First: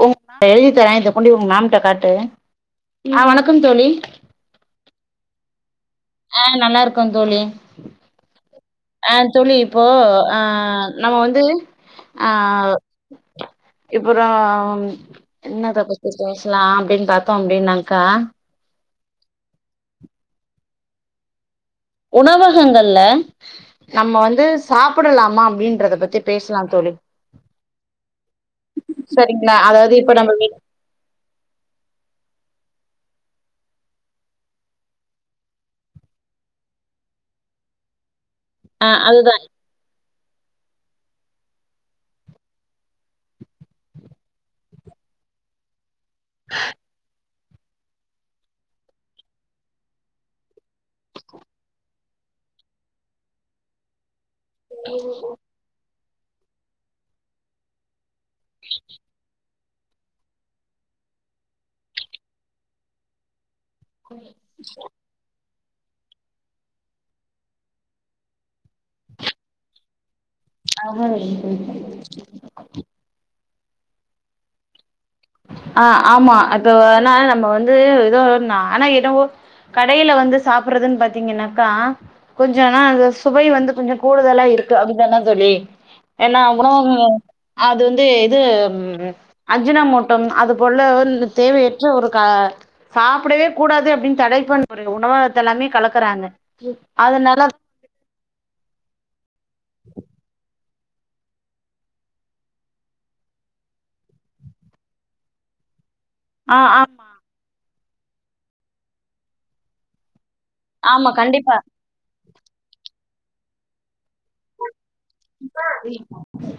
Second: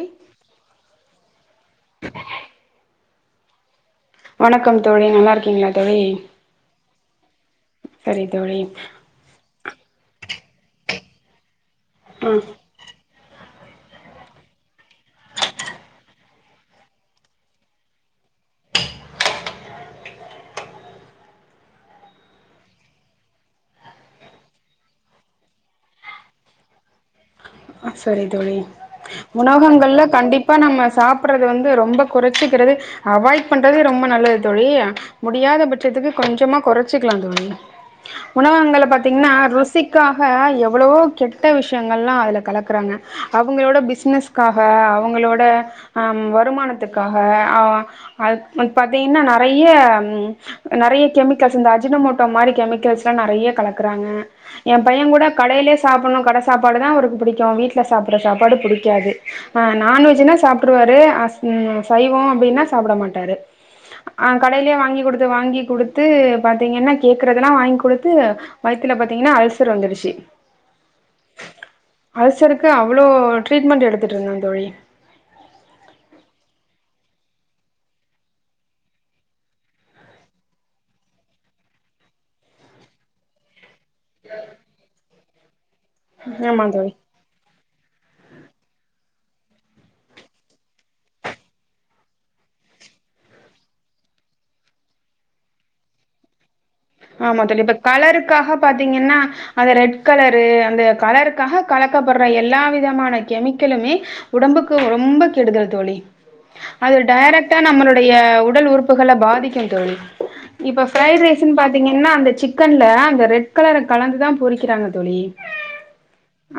ழி ஆ வணக்கம் தோழி வணக்கம் தோழி நல்லா இருக்கீங்ளா தோழி ஆ நல்லாருக்கோந் தோழி சரி தோழி ஆ தோழி இப்போ ஆ நம்ம வந்து ஆ இப்பறா என்னத்த பத்தி பேசலா அப்டின்னு பாத்தா அப்டின்னாக்கா உணவகங்கள்ல நம்ம வந்து சாப்பிடலாமா அப்டின்றத பத்தி பேசலாந் தோழி அ சரி தோழி சரிங்களா அதாவது உணவகங்கள்ல இப்ப வீ கண்டிப்பா நம்ம சா ப்படறது வந்து ரொம்ப கொறச்சிக்கிறது அவாய்ட் பண்றது ரொம்ப நல்லது தோழி முடியாத பட்சத்துக்கு கொஞ்சமா கொறச்சிக்கலாந் தோழி உணவகங்கள்ல ஆ பாத்தீங்கன்னா ருசிக்காக எவ்ளவோ கெட்ட விஷ்யங்கள்ல்லா அதுல கல க்கறாங்க அவங்களோட பிசினஸ்க்காக அவங்களோட ஆம் வருமானத்துக்காக ஆ பாத்தீங்கன்னா நெறைய நறைய கெமிக்கல்ஸ் இந்த அஜினமோட்டோ மாரி கெமிக்கல்ஸ்ல்லா நறையா கலக்கறாங்க எம்பையங்கூட கடைலே சாப்பட்ணு கட சாப்பாடு தா அவருக்கு புடிக்கு வீட்ல சாப்பட்ற சாப்பாடு புடிக்காது அ நான்வெஜ்ஜுன்னா சாப்ட்ருவாரு ஆஸ் ன் அ சைவோ அப்டினா சாப்ட மாட்டாரு அ கடைலே வாங்கி குடுத்து வாங்கி குடுத் த்து பாத்தீங்கன்னா கேக்கறதெல்லா வாய்ங் குடுத்து வய்த்துல பாத்தீங்கன்னா அல்சர் வந்துருச்சி [inaudible] க்கு அவ்ளோ ட்ரீட்மெண்ட் எடுத்துட்ருந்த தோழி அ ஆமா அப்ப வேணா நம்ம வந்து எதோ ஒன்னா ஆனாய்டு கடைல வந்து சாப்பட்றதுன் பாத்தீங்கன்னாக்கா கொஞ்ச ஆனா அது சுவை வந்து கொஞ்சோ கூடுதலா இருக்கு அப்டிதான தோழி ஏனா ஆமா தோழி உணவுகள் அது வந்து இது ம் அஜினமோட் டோம் அது போல ன்னு தேவையற்ற ஒரு கா சாப்படவே கூடாது அப்டின் தடை பண்ருக உணவகத்தெல்லாமே கலக்கறாங்க ஆமா தோழி இப்ப கலருக்காக பாத்தீங்கன்னா அந்த ரெட் கலரு அந்த கலரு க்காக கலக்கப்பட்ற எல்லா விதமான கெமிக்கலுமே உடம்புக்கு ரொம்ப கெடுதல் தோழி ஆ அது ஆமா டைரக்ட்டா நம்மளுடைய உடல் உறுப்புகள பாதிக்கு தோழி இப்ப ஆமா ஃப்ரைட் ரைஸுன் கண்டிப்பா பாத்தீங்கன்னா அந்த சிக்கன்ல அந்த ரெட் கலர கலந்துதா பொரிக்கறாங்க தோழி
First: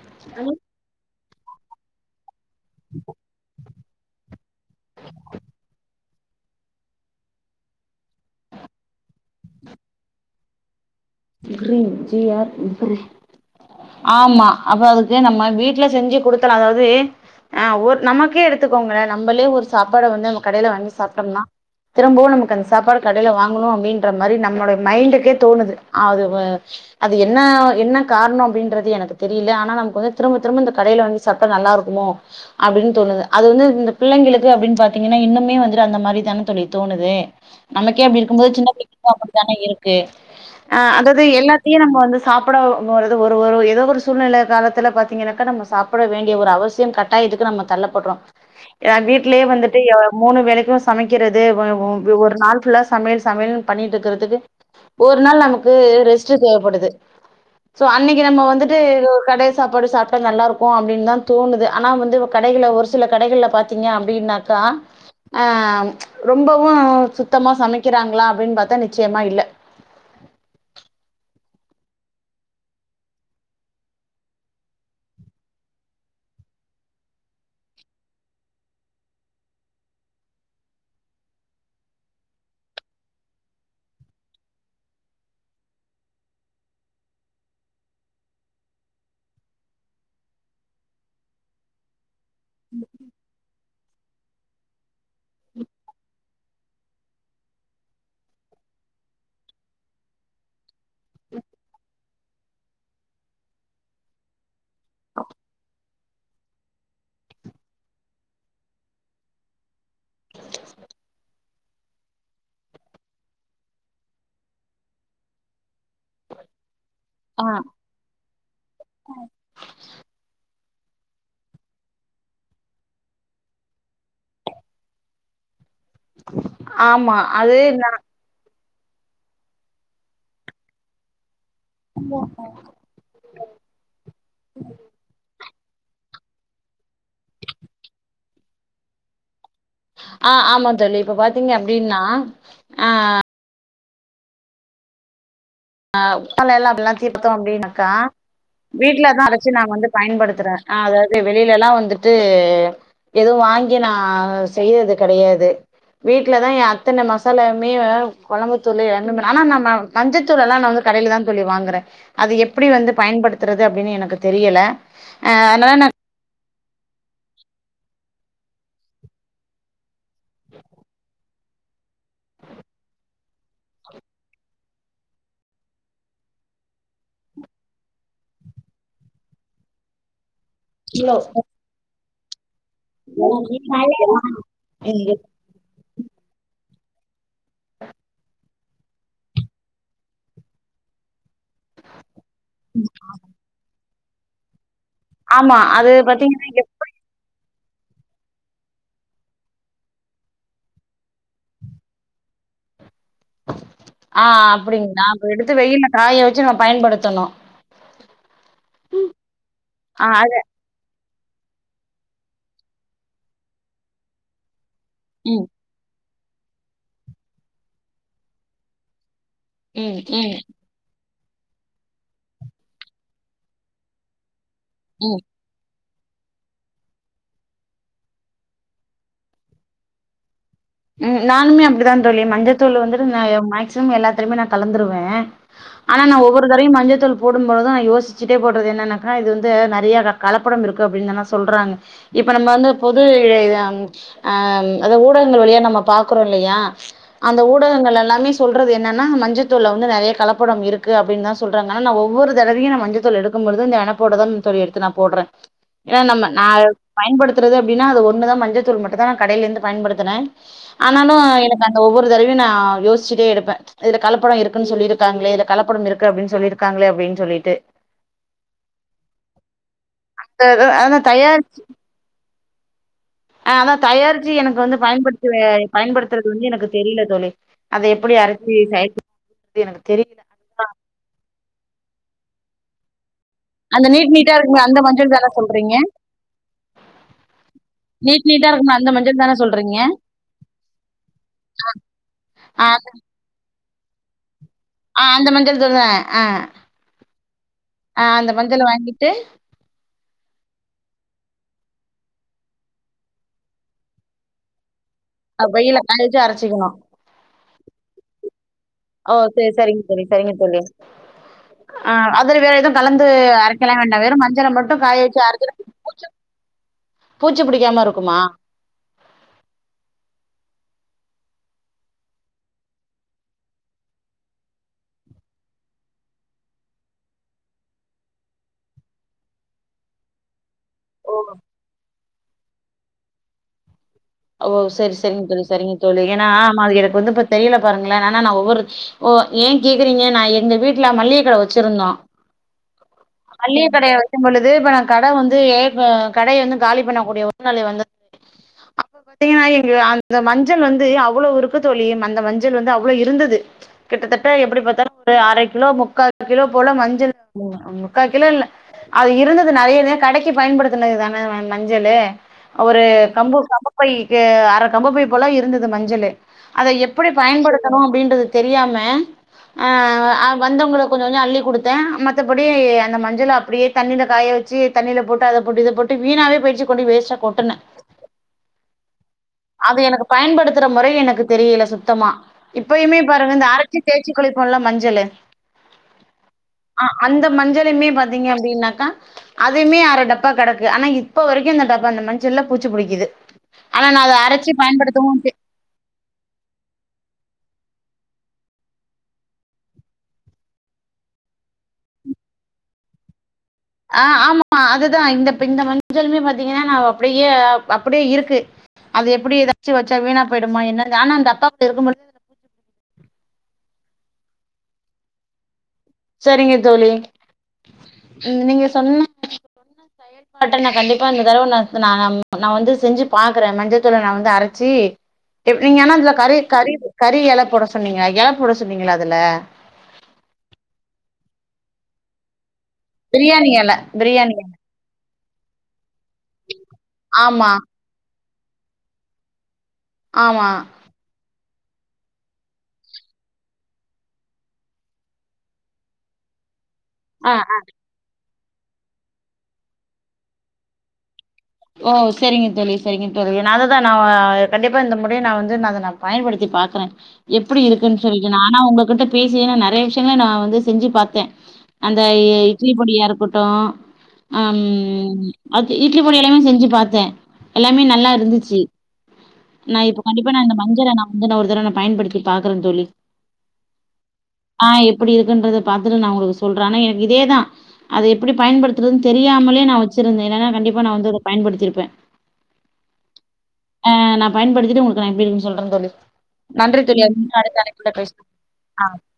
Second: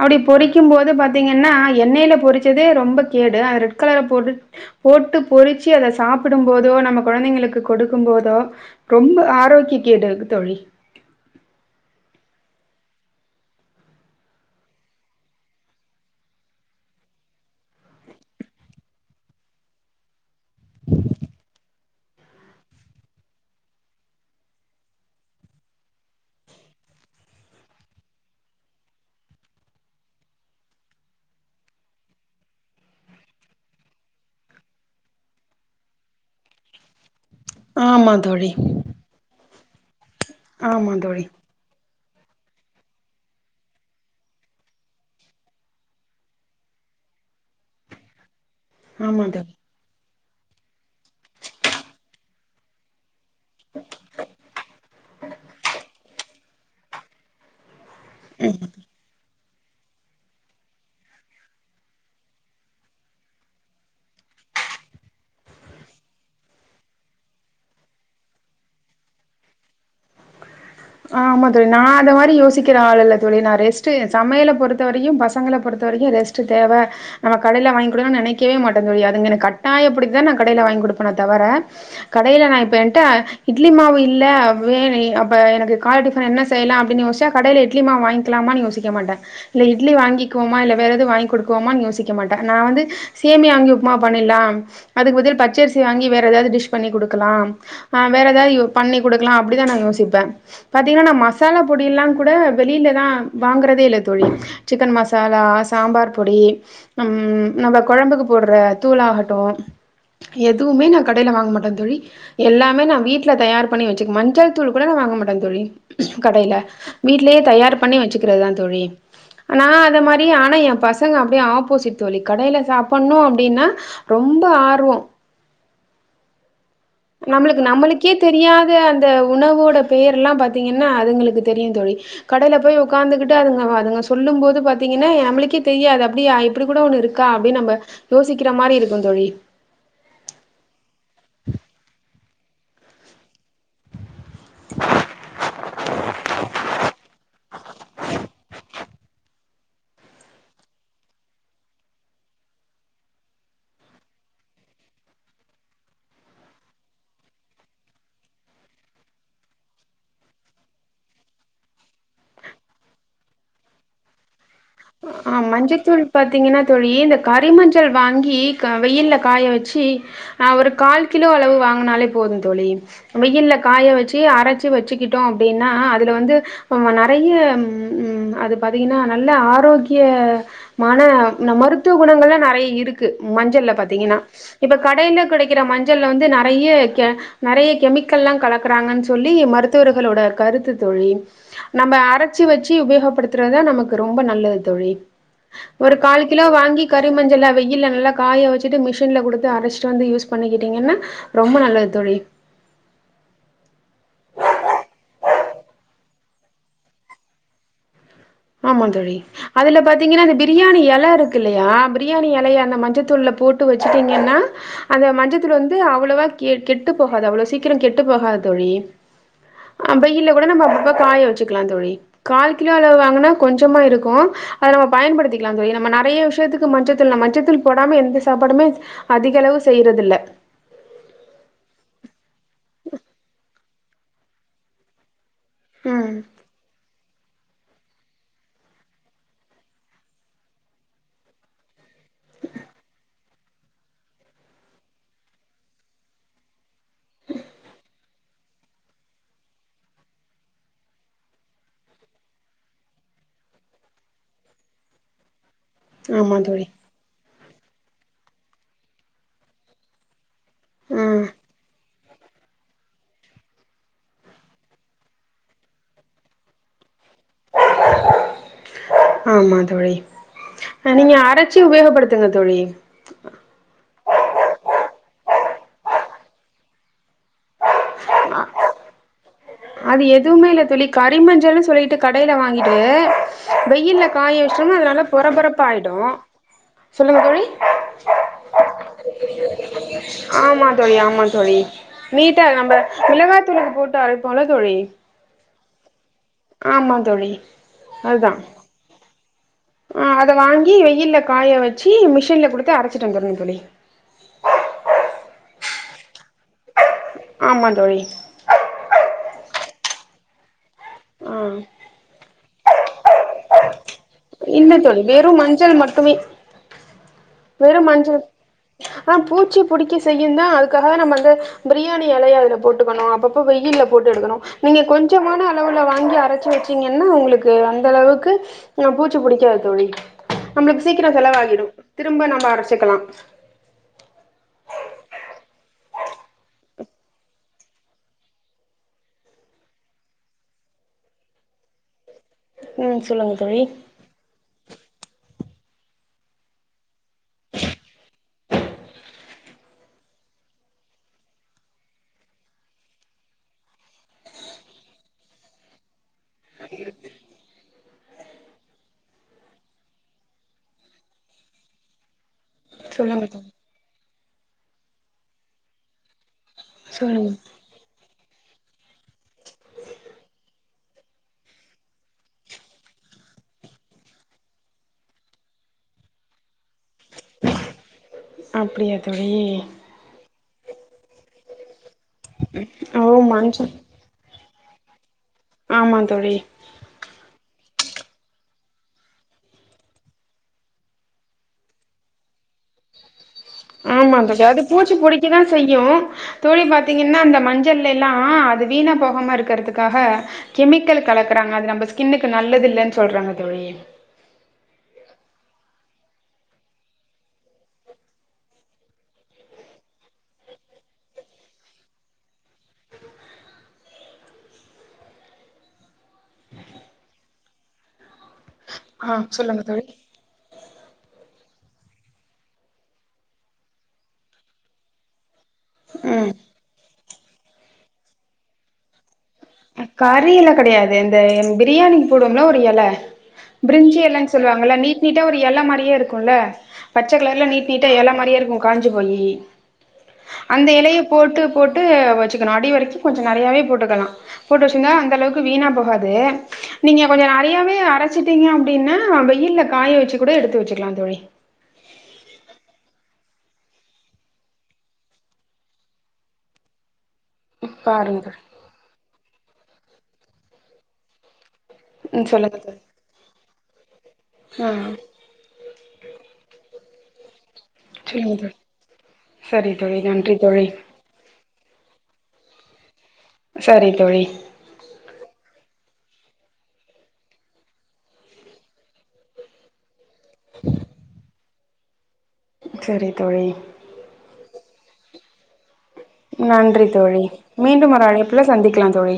அப்டி பொரிக்கும் போது பாத்தீங்கன்னா எண்ணைல பொரிக் கறதே ரொம்ப கேடு அது ரெட் கலர போட்டுட் போட்டு பொரிச்சி அத சாப் பிடும் போதோ நம்ம கொழந்தைங்களுக்கு கொடுக்கும் போதோ ரொம்ப ஆரோக்கிய கேடு கு தோழி க்ரீன் ஜி ஆர் ப்ரிஸ் ஆமா அப்ப அதுக்கு நம்ம வீட்ல செஞ்சி குடுக்கலா அதாவ்து அ ஒர் நமக்கே எடுத்துக்கோங்களே நம்பளே ஒரு சாப்பாட வந்து நம்ம கடைல வாங்கி சாப்ட்டம்ன்னா திரும்பவு நமக்கு அந்த சாப்பாடு கடைல வாங்கணு அப்டின்ற மாரி நம்ளுடைய மைண்டுக்கே தோணுது அது வ அது என்ன என்ன காரணோ அப்டின்றது எனக்கு தெரியில ஆனா நமக் வந்து திரும்ப திரும்ப இந்த கடைல வாங்கி சாப்ட்டா நல்லாருக்குமோ அப்டின் தோணுது அது வந்து இந்த பிள்ளைங்களுக்கு அப்டின் பாத்தீங்கன்னா இன்னுமே வந்துட்டு அந்த மாரி தான தோழி தோணுது நமக்கே ஆமா அப்டி தோழி இருக்கும்போது சின்ன பிள்ளைங்களுக்கு அப்பிடி தான இருக்கு அ ஆமா அதாவ்து தோழி எல்லா த்தியு நம்ப வந்து சாப்பட போறது ஒரு ஒரு எதோ ஒரு சூழ்நில காலத்துல பாத்தீங்கன்னாக்கா நம்ம சாப் பட வேண்டிய ஒரு அவசியம் கட்டாயதுக்கு நம்ம தள்ளப்பட்றோ எ ஆமா வீட்லயே தோழி வந்துட்டு எ மூணு வேளைக்குமே சமைக்கிறது ஒய ஓ பி ஒரு நாள் ஃபுல்லா சமையல் சமையல்ன் பண்ணீட்ருக்கறதுக்கு ஒரு நாள் நமக் ரெஸ்ட்டு தேவப்படுது சோ அன்னைக்கு நம்ம வந்துட்டு ஒரு கடை சாப்பாடு சாப் ட்டா நல்லாருக்கு அப்டின் தா தோணுது ஆனா வந்து கடைகள்ல ஒரு சில கடைகள்ல பாத்தீங்க அப்டின்னாக்கா அ ரொம்பவு சுத்தமா சமைக்கிறாங்ளா அப்டின் பாத்தா நிச்சயமா இல்ல ஆமா தோழி நா அந்த மாரி யோசிக்கிற ஆள் இல்ல தோழி நா ரெஸ்ட்டு சமையல பொறுத்த வரைக்கு பசங்கள பொறுத்த வரைக்கு ரெஸ் ட்டு தேவ நம்ம கடைல வாங்கி குடுக்கலான் நெனைக்கவே மாட்டே தோழி அதுங்க என்ன கட்டாயப்படுத்தி தா நா கடைல வாய்ங் குடுப்பனோ தவர கடைல நா இப்ப என்ட்ட இட்லி மாவு இல்ல வேற எ அப்ப எனக்கு கால டிஃபன் என்ன செய்யலா அப்டின் யோஸ்ச்சா கடைல இட்லி மாவு வாய்ங்களாமான் யோசிக்க மாட்டே இல்ல இட்லி வாங்கிக்குவோமா இல்ல வேற எது வாங்கி குடுக்கவோமான் யோசிக்க மாட்டே நா வந்து சேமியா வாங்கி உப்மா பண்ணீர்லாம் அதுக்கு பதில் பச்சரிசி வாங்கி வேற எதாவ்து டிஷ் பண்ணி குடுக்கலாம் ஆ வேற எதாவ்து யோ பண்ணி குடுக்கலா அப்பிடிதா நா யோசிப்பே பாத்தீங்கன்னா நா மசாலா பொடியெல்லா கூட வெளில தா வாங்கறதே இல்ல தோழி சிக்கன் மசாலா சாம்பார் பொடி நம் நம்ம கொழம்புக்கு போடுற தூளாகட்டு எதுவுமே நா கடைல வாங்க மாட்டே தோழி எல்லாமே நா வீட்ல தயார் பண்ணி வெச்சிக்கு மஞ்சள் தூள் கூட நா வாங்க மாட்டே தோழி கடைல வீட்லேயே ஆ தயார் பண்ணி வச்சுக்கிறதுதா தோழி ஆனா அது மாரி ஆனா எ பசங் சங்க அப்டியே ஆப்போசிட் தோழி கடைல சாப்பட்ணு அப்டின்னா ரொம்ப ஆர்வோ ஆமா அது நம்மளுக்கு நம்மளுக்கே தெரியாத அந்த உணவோட பெயர் எல்லா பாத்தீங்கன்னா அதுங்களுக்கு தெரியுந் தோழி கடைல போயி உ உக்காந்துகிட்டு அதுங்க அதுங்க சொல்லும் போது பாத்தீங்கன்னா நம்மளுக்கே தெரியாது அப்டியா இப்டி கூட ஒன்னு இருக்கா அப்டின்னு நம்ம யோசிக்கிற மாரி இருக்குந் தோழி ஆ ஆமா தோழி இப்ப பாத்தீங்க அப்டின்னா ஆ ஆ [unintelligible] அப்டிலா கேட்டுட்டோ அப்டின்னாக்கா வீட்லதா அரைச்சு நாங்க வந்து பயன்படுத்துறே அ அதாவ்து வெளியிலலா வந்துட்டு எதுவு வாங்கி நா செய்யறது கெடையாது வீட்லதா எ அத்தன மசாலாவுமே வெ கொழம்புத்தூளு என்னனு ஆனா நம்ம மஞ்சத் தூளுல்லா நா வந்து கடையிலதா தோழி வாங்குறே அது எப்படி வந்து பயன்படுத்தறது அப்டின் எனக்கு தெரியல அ ஆ அதனால நா மஞ்சள்த்தூள் பாத்தீங்கன்னா தோழி இந்த கறி மஞ்சள் வாங்கி க வெயில்ல காய வெச்சு அ ஒரு கால் கிலோ அளவு வாங்கினாலே போது தோழி வெயில்ல காய வச்சு அரைச்சு வச்சுக்கிட்டோ அப்டின்னா அதுல வந்து ரொம்ப நெறைய ம் ம் அது பாத்தீங்கன்னா நல்ல ஆரோக்கி க்கிய மான நம் மருத்துவ குணங்கள்லா நெறை இருக் கு மஞ்சள்ள பாத்தீங்கன்னா இப்ப கடைல கெடைக்கிற மஞ்சள்ல வந்து நிறைய கெ நெறைய கெமிக்கல்லா கலக்குறாங்கன்னு சொல்லி மருத்துவர்களோட கருத்து தோழி நம்ப அரச்சி வெச்சு உபயோகப்படுத்துறதா நமக்கு ரொம்ப நல்லது தோழி ஆமா அது ஒரு கால் கிலோ பாத்தீங்கன்னா வாங்கி கறி மஞ்சளா வெயில்ல நல்லா காய வெச்சிட்டு மிஷின்ல குடுத்து அரைச்சிட்டு வந்து யூஸ் பண்ணிக்கிட்டீங்கன்னா ரொம்ப நல்லது தோழி ஆ அப்டிங்களா அப்ப எடுத்து வெயில காய வெச்சு நம்ம பயன்படுத்தணு ஆமா தோழி அதுல ஆ பாத்தீங்கன்னா இந்த அது பிரியாணி எல இருக் க்கில்லயா பிரியாணி எலைய அந்த மஞ்சத்தூள்ள போட்டு வச்சட்டீங்கன்னா அந்த ம் மஞ்சத்தூள் வந் து அவ்ளோவா கெ கெட்டு போகாது அவ்ளோ சீக்கிரோ கெட்டு போகாது தோழி அ ம் வெயில்ல ம் கூட நம்ம அப்பப்ப காய வெச்சுக்கலா தோழி கால் கிலோ அளவு னா கொஞ்சமா இருக்கு அத நம்ம ம் பயன்படுத்திக் கலா தோழி நம்ம நெறைய விஷயத்துக்கு மஞ்சத்தூள் நா மஞ்சத்தூள் போடாம எந்த சாப்பாடுமே அதிகளவு செய்யறது இல்ல ம் நானுமே அப்படிதா தோழி மஞ்சத்தூள் வந்துட்டு நா மேக்சிமம் எல்லாத்துலையுமே நா கலந்துருவே ஆனா ம் நா ஒவ்வொரு தரையு மஞ்சத்தூள் போடும்பொழுது நா யோசிச்சுட்டே போடுறது என்னனாகா இது வந்து நெறைய க கலப்படம் இருக்கு அப்டின் தானே சொல்றாங்க இப்ப நம்ம வந்து பொது அம் அம் அதா ஊடக ங்கள் வழியா நம்ம பாக்குறோ இல்லையா அந்த ஊடகங்கள் எல்லாமே சொல்றது என்னன்னா மஞ்சத்தூள்ள வந்து நெறைய கலப்படம் இருக்கு அப்டின்னு தா சொ சொல்றாங்க ஆனா நா ஒவ்வொரு தடவையு நா மஞ்சத்தூள் எடுக்கும் பொழுது இந்த நெனப்போட தா தோழி எடுத்து நா போடுறே ஏனா நம்ம ஆமா நா தோழி பயன்படுத்துறது அப்டின்னா அது ஒன்னுதா மஞ்சத்தூள் மட்டுதா நா கடைலருந்து பயன்படுத்துறே ஆனாலு ம் எனக்கு அந்த ஒவ்வொரு தடவையு நா யோசிச்சிட்டே எடுப்பே இதுல கலப்படொ இருக்குன்னு சொல்லிருக்காங்களே இதுல கலப்படம் இருக்குன்னு சொல்லிருக்காங்களே அப்டின்னு சொல்லிட்டு ஆமா தோழி அதா நீங்க தயார் அரச்சி உபயோகப்படுத் துங்க தோழி ஆ அதா தயாரிச்சு எனக்கு வந்து பயன்படுத்துவே பயன்படுத்துறது வந்து எனக்கு தெரில தோழி அத எப்டி அரச்சி ச அது எதுவுமே இல்ல தோழி கரிமஞ்சள்னு சொல்லிட்டு கடைல வாங்கிட்டு அந்த வெயில்ல நீட் நீட்டா காய இருக்குமே வெச்சுடோனா அந்த அது நல்ல மஞ்சள் தான சொல்றீங்க பொரபொரப்பாய்டு சொல்லுங்க தோழி நீட் நீட்டா இருக்குமே அந்த மஞ்சள் தான சொல்றீங்க ஆமா தோழி ஆமா தோழி நீட்டா ஆ நம்ப மிளகாத்தூளுக்கு போட்டு அரப்போம்ல தோழி ஆ அந்த மஞ்சள் தூள்த ஆ ஆமா தோழி ஆ அந்த அதுதா மஞ்சள வாங்கிட்டு அத வாங்கி வெயில்ல காய வச்சு மிஷின்ல குடுத்து அரச்சட்டு வந்துர்ணு தோழி அவ் வெயில்ல காயவச்சி அரச்சிக்கணு ஆமாந் தோழி ஓ சரி சரி சரிங்க தோழி சரிங்க தோழி ஆ ஆ அதுல வேற எதுவு கலந்து அரைக்கலா வேண்டா வெறு மஞ் சள இல்ல மட்டு தோழி காயவச்சி வெறு மஞ்சள் அரச்சிட்டா மட்டுமே பூச்சி புடிக்காம வெறும் இருக்குமா மஞ்சள் ஆ பூச்சி புடிக்க செய்யுந்தா அதுக்காக நம்ம வந்து பிரியாணி இலையஅதுல போட்டுக்கணு அப்ப இப்போ வெயில்ல போட்டு எடுக்கணு நீங்க கொஞ்சமான அளவுல வாங்கி அரச்சு வச்சீங்கனா உங்களுக்கு அந்த அளவுக்கு அ பூச் சி புடிக்காதுதோழி நம்மளுக்கு சீக்கிர செலவாகிடு திரும்ப நம்ம அரச்சுக்கலா ஓ செரி செரிங்க தோழி செரிங்க தோழி ஏன்னா நாம அது எனக்கு வந்து இப்ப தெரியல பாருங்களே ஆனா நா ஒவ்வொரு ஓ ஏன் கேக்குறீங்க நா எங்க வீட்ல மளிகை கடை வச்சிருந்தோ ம் சொல்லுங்க தோழி மளிகை கடையா வச் கும்பொழுது இப்ப நா கடை வந்து ஏ கடையை வந்து காலி பண்ணக்கூடிய உடல்நிலை வந்து அப்ப பாத்தீங்கன்னா எங்க அந்த மஞ்சள் வந்து அவ்வளவு இருக்கு தோழி அந்த மஞ்சள் வந்து அவ்ளோ இருந்தது கிட்டத்தட்ட எப்டி பாத்தாலு ஒரு அர கிலோ முக்கா கிலோ போல மஞ்சள் முக்கா கிலோ இல்ல அது இருந்தது நெறைய கடைக்கு பயன்படுத்தினது தான மஞ்சளு ஒரு சொல்லுங்க கம்பு தோழி கட்டபைக்கு அர கம்புப்பை போலா இருந்துது மஞ்சளு அத எப்டி சொல்லுங்க பயன்படுத்தணு அப்டின்றது தெரியாம அ வந்தவங்களுக் கொஞ்சோ கொஞ்சோ அள்ளி குடுத்த மத்தபடி அந்த மஞ்சள அப்டியே தண்ணில காய வச்சு தண்ணில போட்டு அத போட்டு இத போட் வீணாவே போய்ச்சு கொண்டு வேஸ்டா கொட்டுன அப்டியா தோழி அது எனக்கு பயன்படுத்துற முறை எனக்கு தெரியல சுத்தமா இப்பயுமே ஓ பாருங்க இந்த மஞ்சள் அரச்சி தேச்சிக் குளிப்போம்ல மஞ்சளு ஆமா தோழி ஆ அந்த மஞ்சளையுமே பாத்தீங்க அப்டின்னாக்கா அதுமெ அர டப்பா கெடக்கு ஆனா இப்ப வரைக்கு இந்த டப்பா அந்த மஞ்சல்ல பூச்சு புடிக்குது ஆனா நா அத ஆமாந்த அரைச்சி அது பூச்சி புடிக்க பயன்படுத்தவு தா செய்யு தோழி பாத்தீங்கனா அந்த மஞ்சள் எல்லா அது வீணா போகாம இருக்கிறதுக்காக கெமிக்கல் கலக்குறாங்க அது நம்ம ஸ்கின்னுக்கு நல்லது இல்லன் சொல்றாங்க தோழி ஆ ஆமா அதுதா இந்த மஞ்சளுமே பாத்தீங்கனா நா அப்டியே அப்டியே இருக்கு அது எப்டி எதாச்சு வச்சா வீணா போய்டுமா என்ன ஆனா அந்த டப்பாகுள்ள இருக்கு போது சரிங்க தோழி நீங்க சொன்ன ஆ சொல்லுங்க தோழி ட்ட நா கண்டிப்பா இந்த தடவ ந நா நா வந்து செஞ்சு பாக்குற மஞ்சத்தூளை நா வந்து அரச்சி எப்படிங்கன்னா அதுல ம் கறி கறி கறி எல போட சொன்னீங்க எல போட சொன்னீங்களா அதுல அ கறியிலா கெடையாது இந்த என் பிரியாணிக்கு போடுவோம்ல ஒரு எல பிரியாணி எல பிரிஞ்சி எலன் பிரியாணி இலை. சொல்லுவாங்க இல்ல நீட் நீட்டா ஒரு எல மாரியே இருக்குல்ல பச்ச கலர்ல ஆமா நீட் நீட் ட எல மாரியே இருக்கு காஞ்சி போயி ஆமா அந்த எலைய போட்டு போட்டு வச்சிக்கனு அடி வரைக்கு கொஞ்சோ நெறையாவே போட்டுக்கலா போட்டு வச்சிர்ந்தா அந்த அளவுக்கு வீணா போகாது நீங்க கொஞ்சோ ஆ நெறையாவே அரச் சுட்டீங்க அப்டினா வெயில்ல காய வச்சி கூட எடுத்து வச்சுக்கலா தோழி ஓ செரிங்க தோழி செரிங்க தோழி நா அத தா நா கண்டிப்பா இந்த முறையு நா வந்து ந தனால் பயன்படுத்தி பாக்கற எப்டி இருக்குன் பாருங்க சொல்லிட்டு நானா உங்க கிட்ட பேசியே நா நெறைய விஷியங்கள நா வந்து செஞ்சி பாத்த அந்த ம் எ சொல்லுங்க இட்லி தோழி பொடியா இருக்கட்டு அம் ஆ அது இட்லி பொடி எல்லாமே செஞ்சு பாத்தே எல்லாமே நல்லா சொல்லுங்க தோழி இருந்துச்சி சரி நா தோழி இப்ப கண்டிப்பா நன்றி நா இந்த தோழி மஞ்சள நா மஞ்சள ஒரு தரவ நா பயன்படுத்தி பாக்கறே தோழி சரி தோழி ஆ எப்டி இருக்குன்றத பாத்துட்டு நா உங்களுக்கு சொல்ற ஆனா எனக்கு இதே தா அத எப்டி பயன்படுத்துறதுன் தெரியாமலே நா வெச்சிருந்தே இல்லனா கண்டிப்பா நா வந்து அத பயன் படுத்திருப்பே செரி தோழி ஆ நா பயன் படுத்திட்டு உங்களுக்கு நா எப்டி இருக்குன் சொல்ற தோழி நன்றி தோழி [unintelligible] அடுத்த அழைப்புல மீண்டும் ஒரு பேசுவோ அழைப்புல சந்திக்கலா ஆ தோழி